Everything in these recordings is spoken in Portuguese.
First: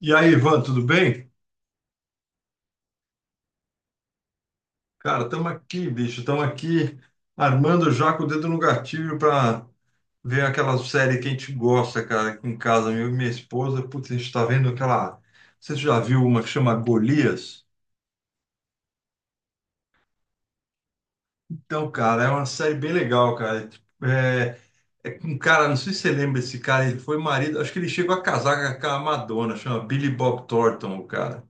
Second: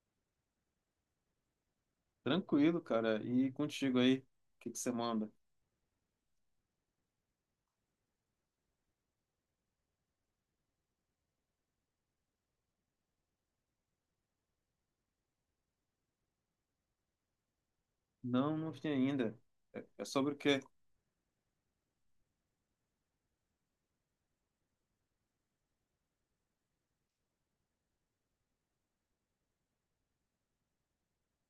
E aí, Ivan, tudo bem? Tranquilo, cara. E contigo aí, o que que você Cara, manda? estamos aqui, bicho, estamos aqui armando já com o dedo no gatilho para ver aquela série que a gente gosta, cara, aqui em casa, eu e minha esposa. Putz, a gente está vendo aquela. Não sei se você já viu uma que chama Golias. Não, não vi ainda. É sobre o quê? Então, cara, é uma série bem legal, cara. É, tipo, é com um cara, não sei se você lembra esse cara, ele foi marido, acho que ele chegou a casar com a Madonna, chama Billy Bob Thornton, o cara.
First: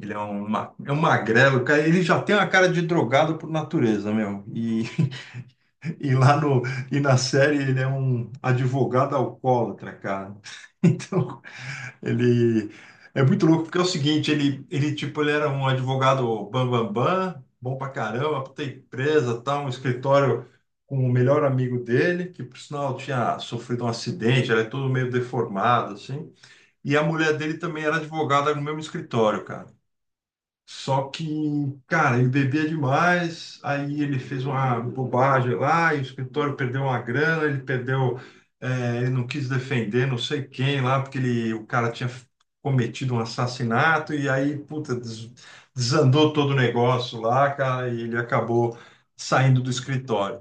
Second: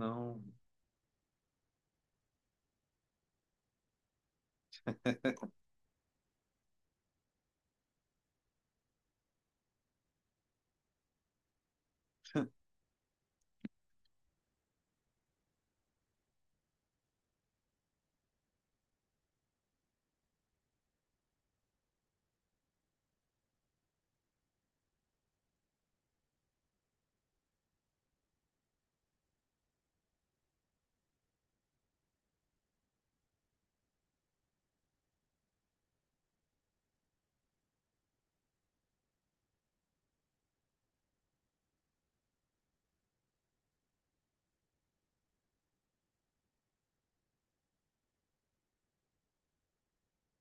Ele é um magrelo, cara. Ele já tem uma cara de drogado por natureza, meu. E E lá no, e na série ele é um advogado alcoólatra, cara. Então, ele é muito louco, porque é o seguinte, ele tipo, ele era um advogado bam, bam, bam, bom pra caramba, puta empresa, tal, um escritório com o melhor amigo dele, que por sinal tinha sofrido um acidente, era todo meio deformado, assim. E a mulher dele também era advogada no mesmo escritório, cara. Só que, cara, ele bebia demais, aí ele fez uma bobagem lá, e o escritório perdeu uma grana, ele não quis defender não sei quem lá, porque o cara tinha cometido um assassinato, e aí, puta, desandou todo o negócio lá, cara, e ele acabou saindo do escritório.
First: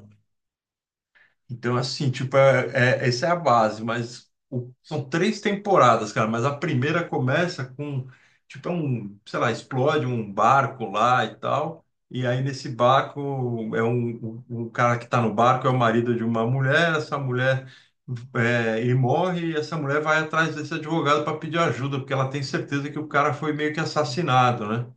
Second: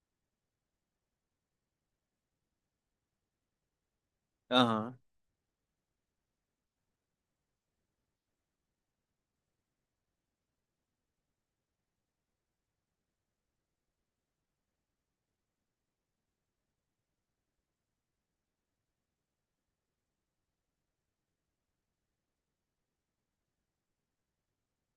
Então, assim, tipo, essa é a base, mas Aham, são três temporadas, cara, mas a primeira começa com, tipo, é um, sei lá, explode um barco lá e tal, e aí nesse barco, o cara que tá no barco é o marido de uma mulher, essa mulher, é, ele morre e essa mulher vai atrás desse advogado para pedir ajuda, porque ela tem certeza que o cara foi meio que assassinado, né?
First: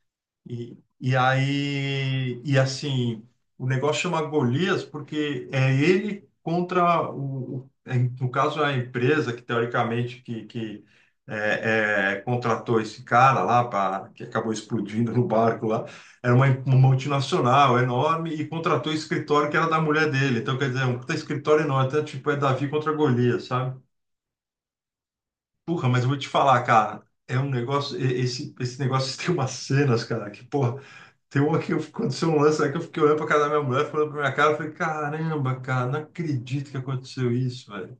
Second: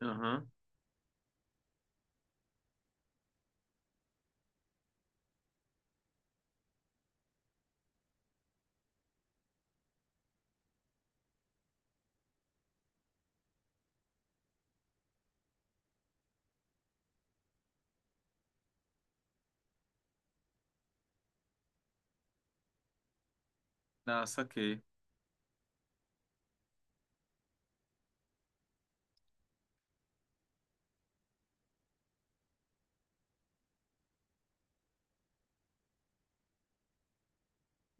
aham. E aí, e assim, o negócio chama Golias porque é ele contra no caso, a empresa que teoricamente contratou esse cara lá, que acabou explodindo no barco lá, era uma multinacional enorme e contratou o escritório que era da mulher dele. Então, quer dizer, é um puta escritório enorme, então, tipo, é Davi contra Golias, sabe? Ah, saquei. Porra, mas eu vou te falar, cara, é um negócio, esse negócio tem umas cenas, cara, que, porra. Tem uma que aconteceu um lance aí que eu fiquei olhando pra cara da minha mulher, falando pra minha cara, eu falei, caramba, cara, não acredito que aconteceu isso, velho.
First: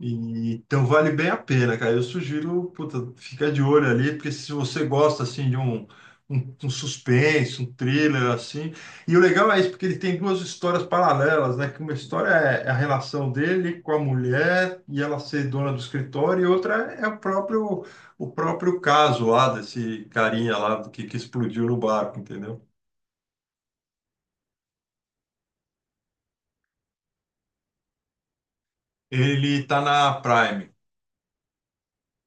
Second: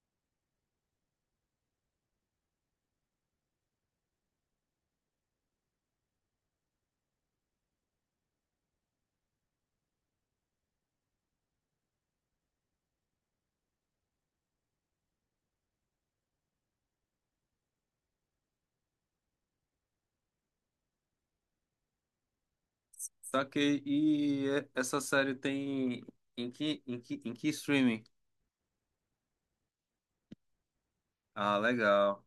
Então vale bem a pena, cara. Eu sugiro, puta, fica de olho ali, porque se você gosta, assim, de um suspense, um thriller, assim. E o legal é isso, porque ele tem duas histórias paralelas, né? Que uma história é a relação dele com a mulher e ela ser dona do escritório, e outra é o próprio caso lá desse carinha lá que explodiu no barco, entendeu? Saquei. E essa série tem em que streaming? Ele tá na Prime. Ah, legal.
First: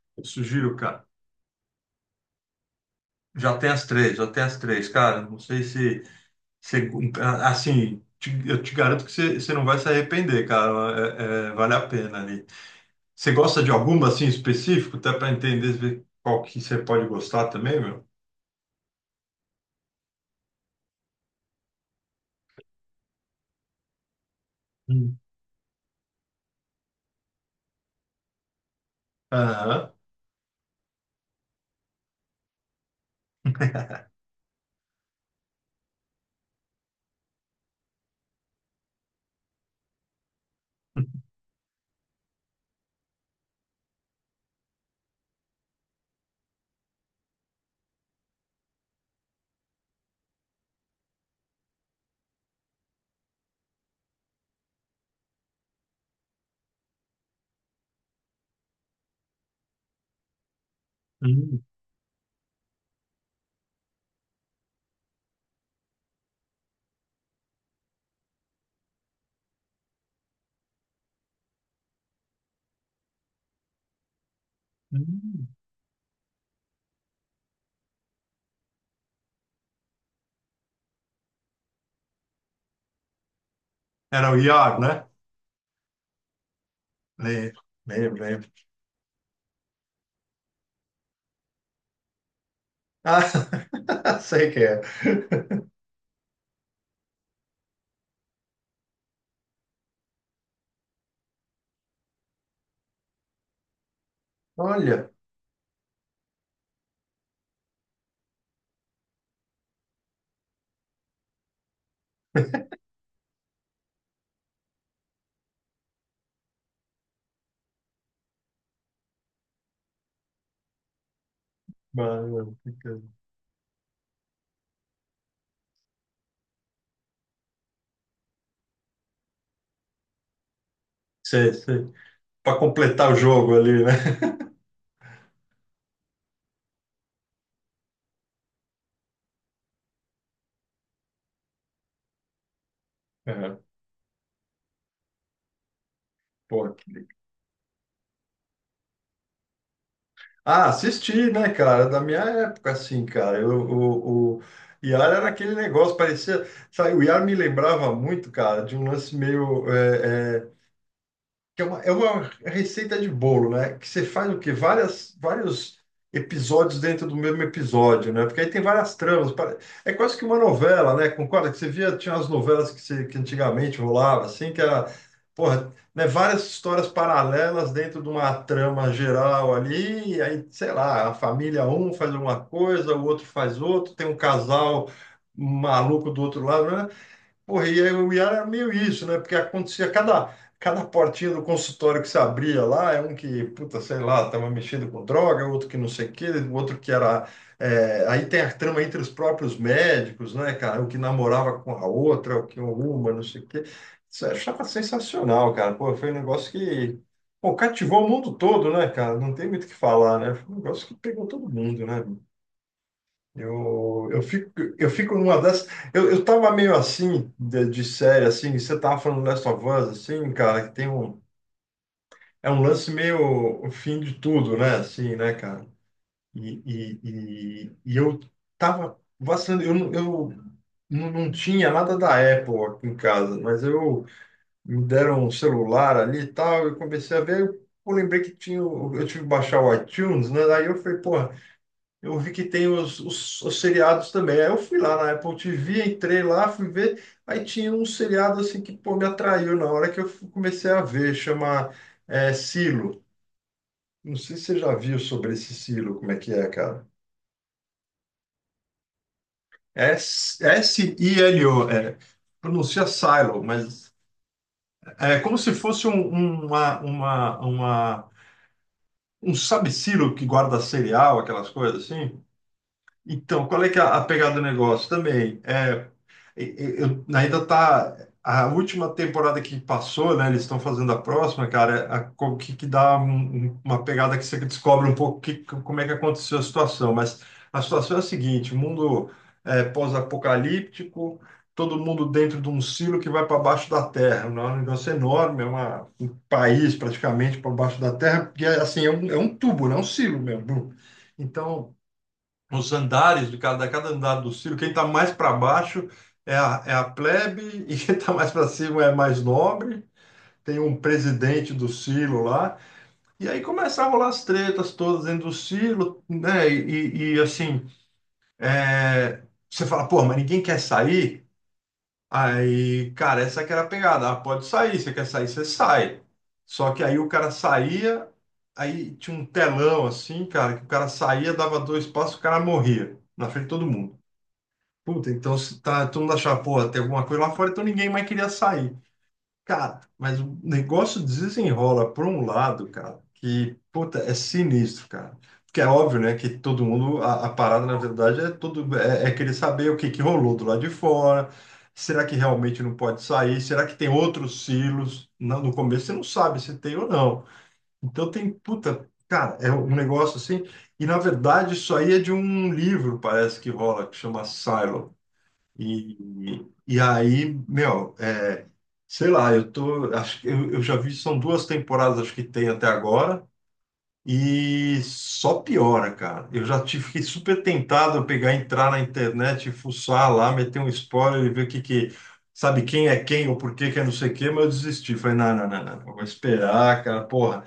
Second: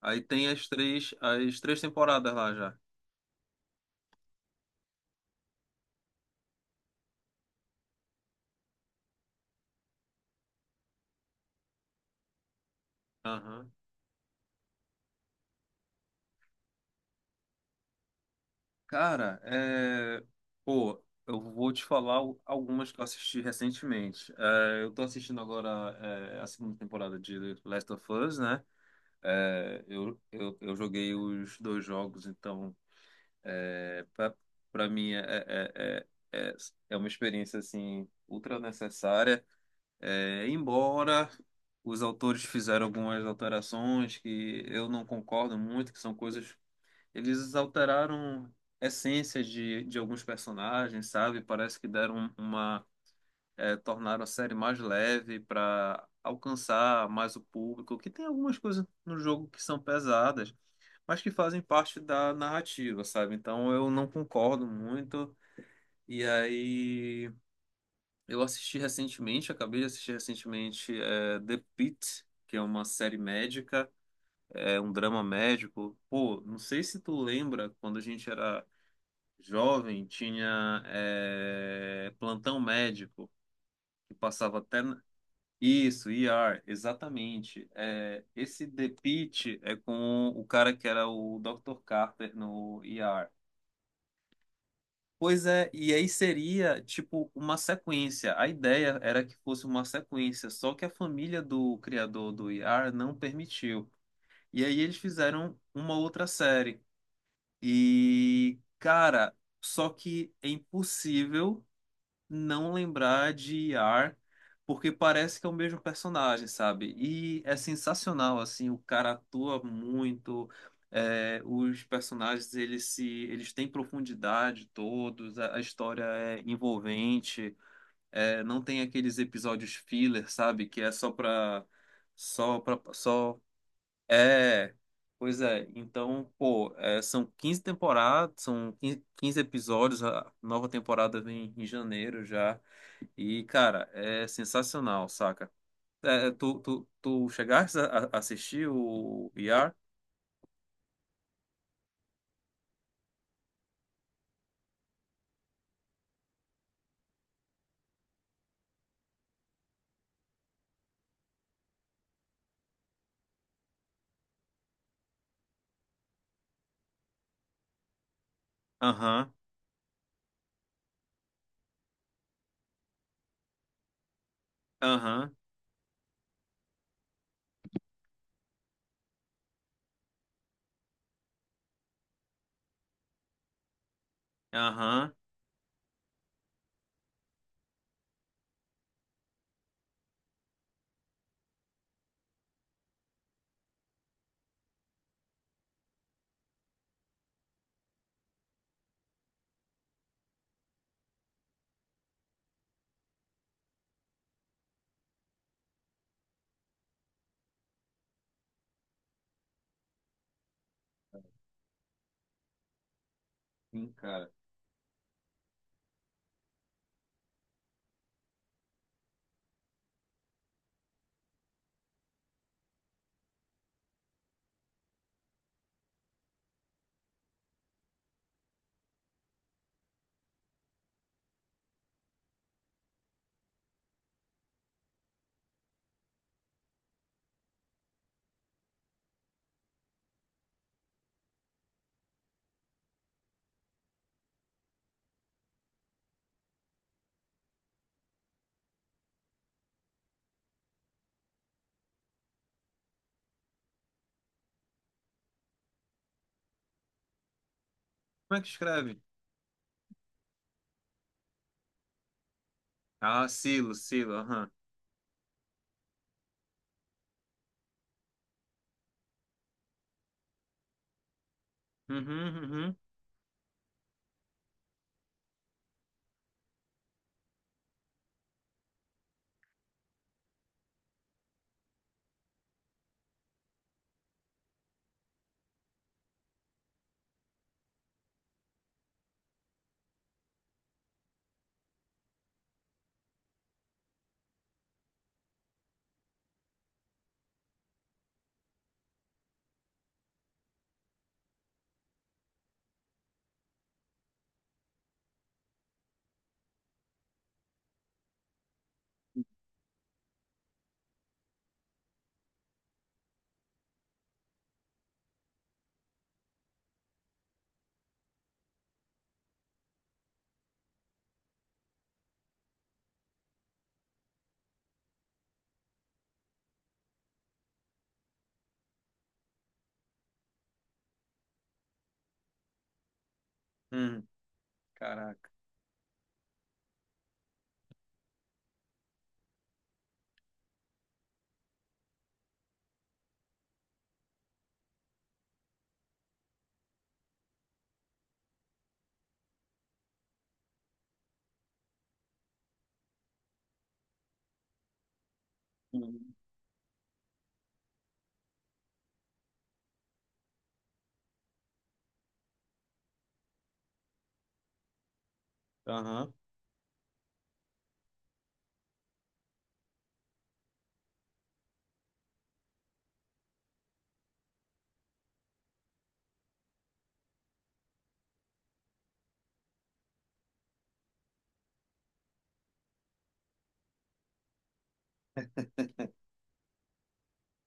Aí Eu tem as sugiro, cara. três, as três temporadas lá já. Já tem as três, já tem as três, cara. Não sei se- assim, eu te garanto que você não vai se arrepender, cara. Vale a pena ali. Você gosta de Aham. alguma assim específico, até para entender ver qual que você pode gostar também, meu? Cara. Pô, eu vou te falar algumas que eu assisti recentemente. Eu tô Hum. assistindo agora a segunda temporada de Last of Us, né? É, Aham. eu, eu, eu joguei os dois jogos, então é, para mim é, é é uma experiência assim ultra necessária. Embora os autores fizeram algumas alterações que eu não concordo muito, que são coisas. Eles alteraram essências de alguns personagens, sabe? Parece que deram uma. Tornaram a série mais leve para alcançar mais o público, que tem algumas coisas no jogo que são pesadas, mas que Hum, fazem parte da narrativa, sabe? Então eu não concordo muito. E aí eu assisti recentemente, acabei de assistir recentemente The Pitt, que é uma série médica, é um drama hum. médico. Pô, não sei se tu lembra quando a gente era jovem, tinha plantão médico que Era o passava Iar, até né? isso, ER, Lembro, exatamente. lembro, lembro. Esse The Pitt é com o cara que era o Dr. Carter no Ah, ER. sei que é. Pois é, e aí seria tipo uma sequência. A ideia era que fosse uma sequência, só que a família do criador do IAR não permitiu. E aí eles Olha, fizeram uma outra série. E, cara, só que é impossível não lembrar de Iar, porque parece que é o mesmo personagem, sabe? E é sensacional, assim, o cara atua muito. Os personagens, mano, eles se, eles têm profundidade todos. A história é envolvente. Não tem aqueles episódios filler, sabe? Que é só sei, pra, sei. Para completar o só jogo ali, né? é, pois é. Então, pô, são 15 15 episódios, a nova temporada vem em janeiro já. E, É, cara, é sensacional, saca? É, tu, pô, tu, que legal. tu chegaste a assistir o ER? Ah, assisti, né, cara? Da minha época, assim, cara. O Iar era aquele negócio, parecia. Sabe, o Iar me lembrava muito, cara, de um lance meio, que é uma receita de bolo, né? Que você faz o quê? Vários episódios dentro do mesmo episódio, né? Porque aí tem várias tramas. Aham, É quase que uma novela, né? Concorda que você via, tinha as novelas que antigamente rolava, assim, que era, aham, porra, né? Várias histórias paralelas dentro de uma trama geral ali, e aí, sei lá, a família um faz uma coisa, o outro faz outro, tem um casal aham. maluco do outro lado, né? Porra, e aí o IAR era meio isso, né? Porque acontecia cada portinha do consultório que se abria lá, é um que, puta, sei lá, estava mexendo com droga, outro que não sei o quê, outro que era. Aí tem a trama entre os próprios médicos, né, cara? O que namorava com a outra, o que uma, não sei o quê. Isso eu achava sensacional, cara. Pô, foi um negócio que. Pô, cativou o mundo todo, né, cara? Não tem muito o que falar, né? Foi um negócio que pegou todo mundo, né? Sim, Eu cara. fico, eu fico numa dessas. Eu tava meio assim, de série, assim, você tava falando Last of Us, assim, cara, que tem um. É um lance meio o fim de tudo, né? Assim, né, cara? E eu tava vacilando, eu não tinha nada da Apple aqui em casa, mas eu me deram um celular ali e tal, eu comecei a ver, eu lembrei que tinha, eu tive que baixar o iTunes, né? Daí eu falei, pô. Eu vi que tem os seriados também. Aí eu fui lá na Apple TV, entrei lá, fui ver. Aí tinha um seriado assim que pô, me atraiu na hora que comecei a ver, chama Silo. Não sei se você já viu sobre esse Silo, como é que é, cara. Como é que escreve? É S- S-I-L-O, é, pronuncia Ah, Silo, Silo, mas Silo, aham. é como se fosse um sabe-silo que guarda cereal, aquelas coisas assim. Uhum, uhum, Então, qual é que é a pegada do negócio também? É, eu, ainda tá a última temporada que passou, né? Eles estão fazendo a próxima, cara. Que dá uma pegada que você descobre um pouco que, como é que aconteceu a situação. Mas a situação é a seguinte: mundo é, pós-apocalíptico, todo mundo dentro de um silo que vai para baixo da terra. Né, é um negócio enorme, é um país praticamente para baixo da terra. E é, assim, é um tubo, né? Um silo mesmo. Então os andares de cada andar do Ciro, quem está mais para baixo é a plebe e quem está mais para cima é mais nobre. Tem um presidente do Ciro lá. E aí começavam lá as tretas todas dentro do Ciro, né? E assim, é, você fala, pô, mas ninguém quer sair? Aí, cara, essa que era a pegada. Ah, pode sair, você quer sair, você sai. Só que aí o cara saía, aí tinha um telão assim, cara, que o cara saía, dava dois passos, o cara morria na frente de todo mundo. uhum. Puta, Caraca. então se tá, todo mundo achava, porra, tem alguma coisa lá fora, então ninguém mais queria sair. Cara, mas o negócio desenrola por um lado, cara, que, puta, é sinistro, cara. Porque é óbvio, né, que todo mundo, a parada, na verdade, é querer saber o que que rolou do lado de fora, será que realmente não pode sair, será que tem outros silos? Não, no começo você não Uhum. sabe se tem ou não. Então tem, puta, cara, é um negócio assim, e na verdade isso aí é de um livro, parece que rola, que chama Silo Aham. e aí, meu, é, sei lá, eu tô, acho que eu já vi, são duas temporadas, acho que tem até agora, e só piora, cara. Eu já tive, fiquei super tentado a pegar, entrar na internet, fuçar lá, meter um spoiler e ver o que que, sabe quem é quem ou por que que é não sei o quê, mas eu desisti. Falei, não, não, não, não, eu vou esperar, cara, porra.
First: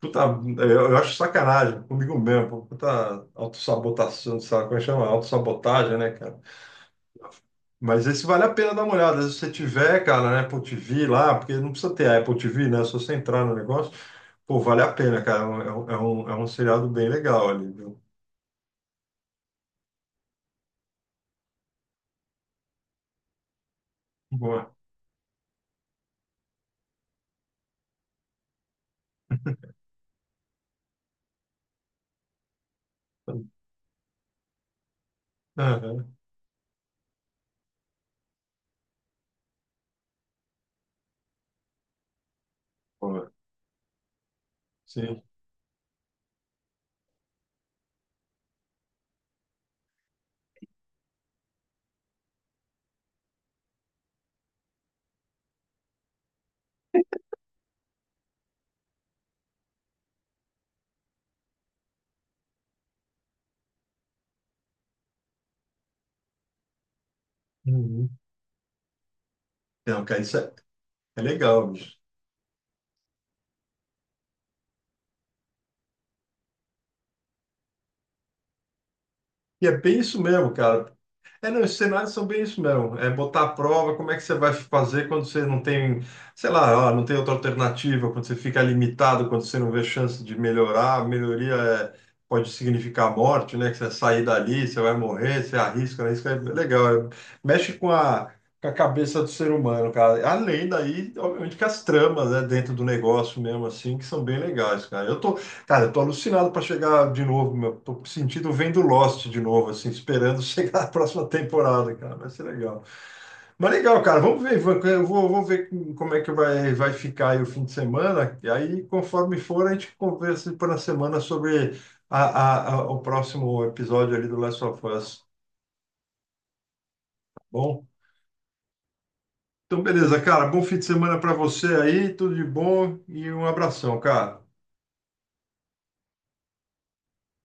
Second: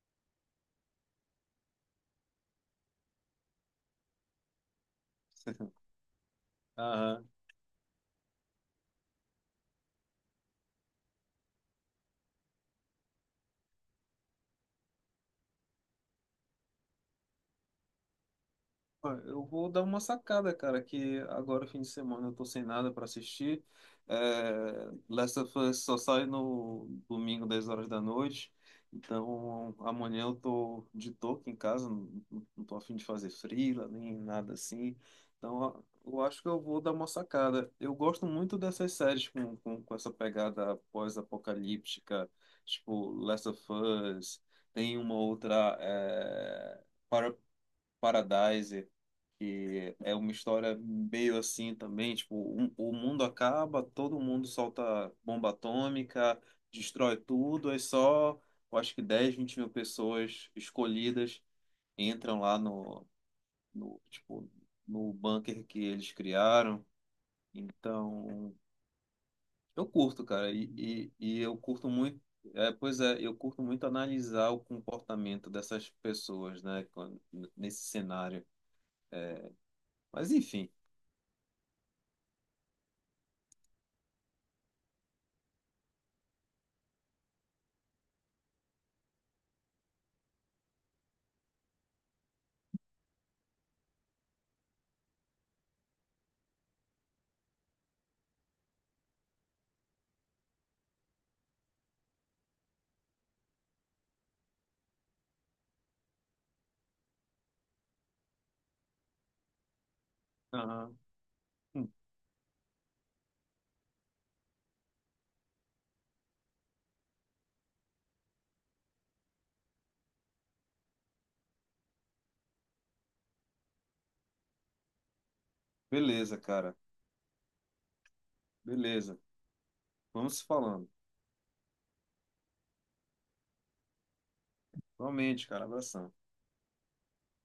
Puta, eu acho sacanagem comigo mesmo, puta autossabotação, sabe como é que chama? Autossabotagem, né, cara? Aham. Mas esse vale a pena dar uma olhada. Se você tiver, cara, na Apple TV lá, porque não precisa ter a Apple TV, né? É só você entrar no negócio, pô, vale a pena, cara. É um seriado bem legal ali, viu? Ah, eu vou dar uma sacada, cara, que agora, fim de semana, eu tô sem nada pra assistir. Boa. É, Last of Us só sai no domingo, 10 horas da noite. Então, amanhã eu tô de toque em casa, não, não tô a fim de fazer freela, nem nada assim. Então, Aham, eu acho que eu vou dar uma sacada. Eu gosto muito dessas séries com essa pegada pós-apocalíptica, tipo boa. Last of Us. Tem uma Sim. outra, Para- Paradise, que é uma história meio assim também, tipo, o mundo acaba, todo mundo solta bomba atômica, destrói tudo, é só, eu acho que 10 20 mil pessoas escolhidas entram lá no, no, tipo, no bunker que eles criaram. Uhum. Então, eu Não, cara, curto, isso cara, é, e, é e, e eu legal, curto bicho. muito. Pois é, eu curto muito analisar o comportamento dessas pessoas, né, nesse cenário. E é bem isso Mas mesmo, enfim. cara. É, não, os cenários são bem isso mesmo. É botar à prova como é que você vai fazer quando você não tem, sei lá, ah, não tem outra alternativa, quando você fica limitado, quando você não vê chance de melhorar. A melhoria é, pode significar a morte, né? Que você sair dali, você vai morrer, você arrisca, arrisca. É legal. É, mexe com a cabeça do ser humano, cara. Além daí, obviamente, que as tramas, né, dentro do negócio mesmo, assim, que são bem legais, cara. Cara, eu tô alucinado para chegar de novo, meu. Tô sentindo vendo Lost de novo, assim, esperando chegar a Aham. próxima Hum, temporada, cara. Vai ser legal. Mas legal, cara. Vamos ver, Ivan. Eu vou ver como é que vai ficar aí o fim de semana. E aí, conforme for, a gente conversa para a semana sobre o próximo episódio ali do Last of Us. Beleza, cara. Bom? Beleza. Então, beleza, Vamos se cara. Bom fim de falando. semana para você aí. Tudo de bom e um abração, cara. Realmente, cara. Abração.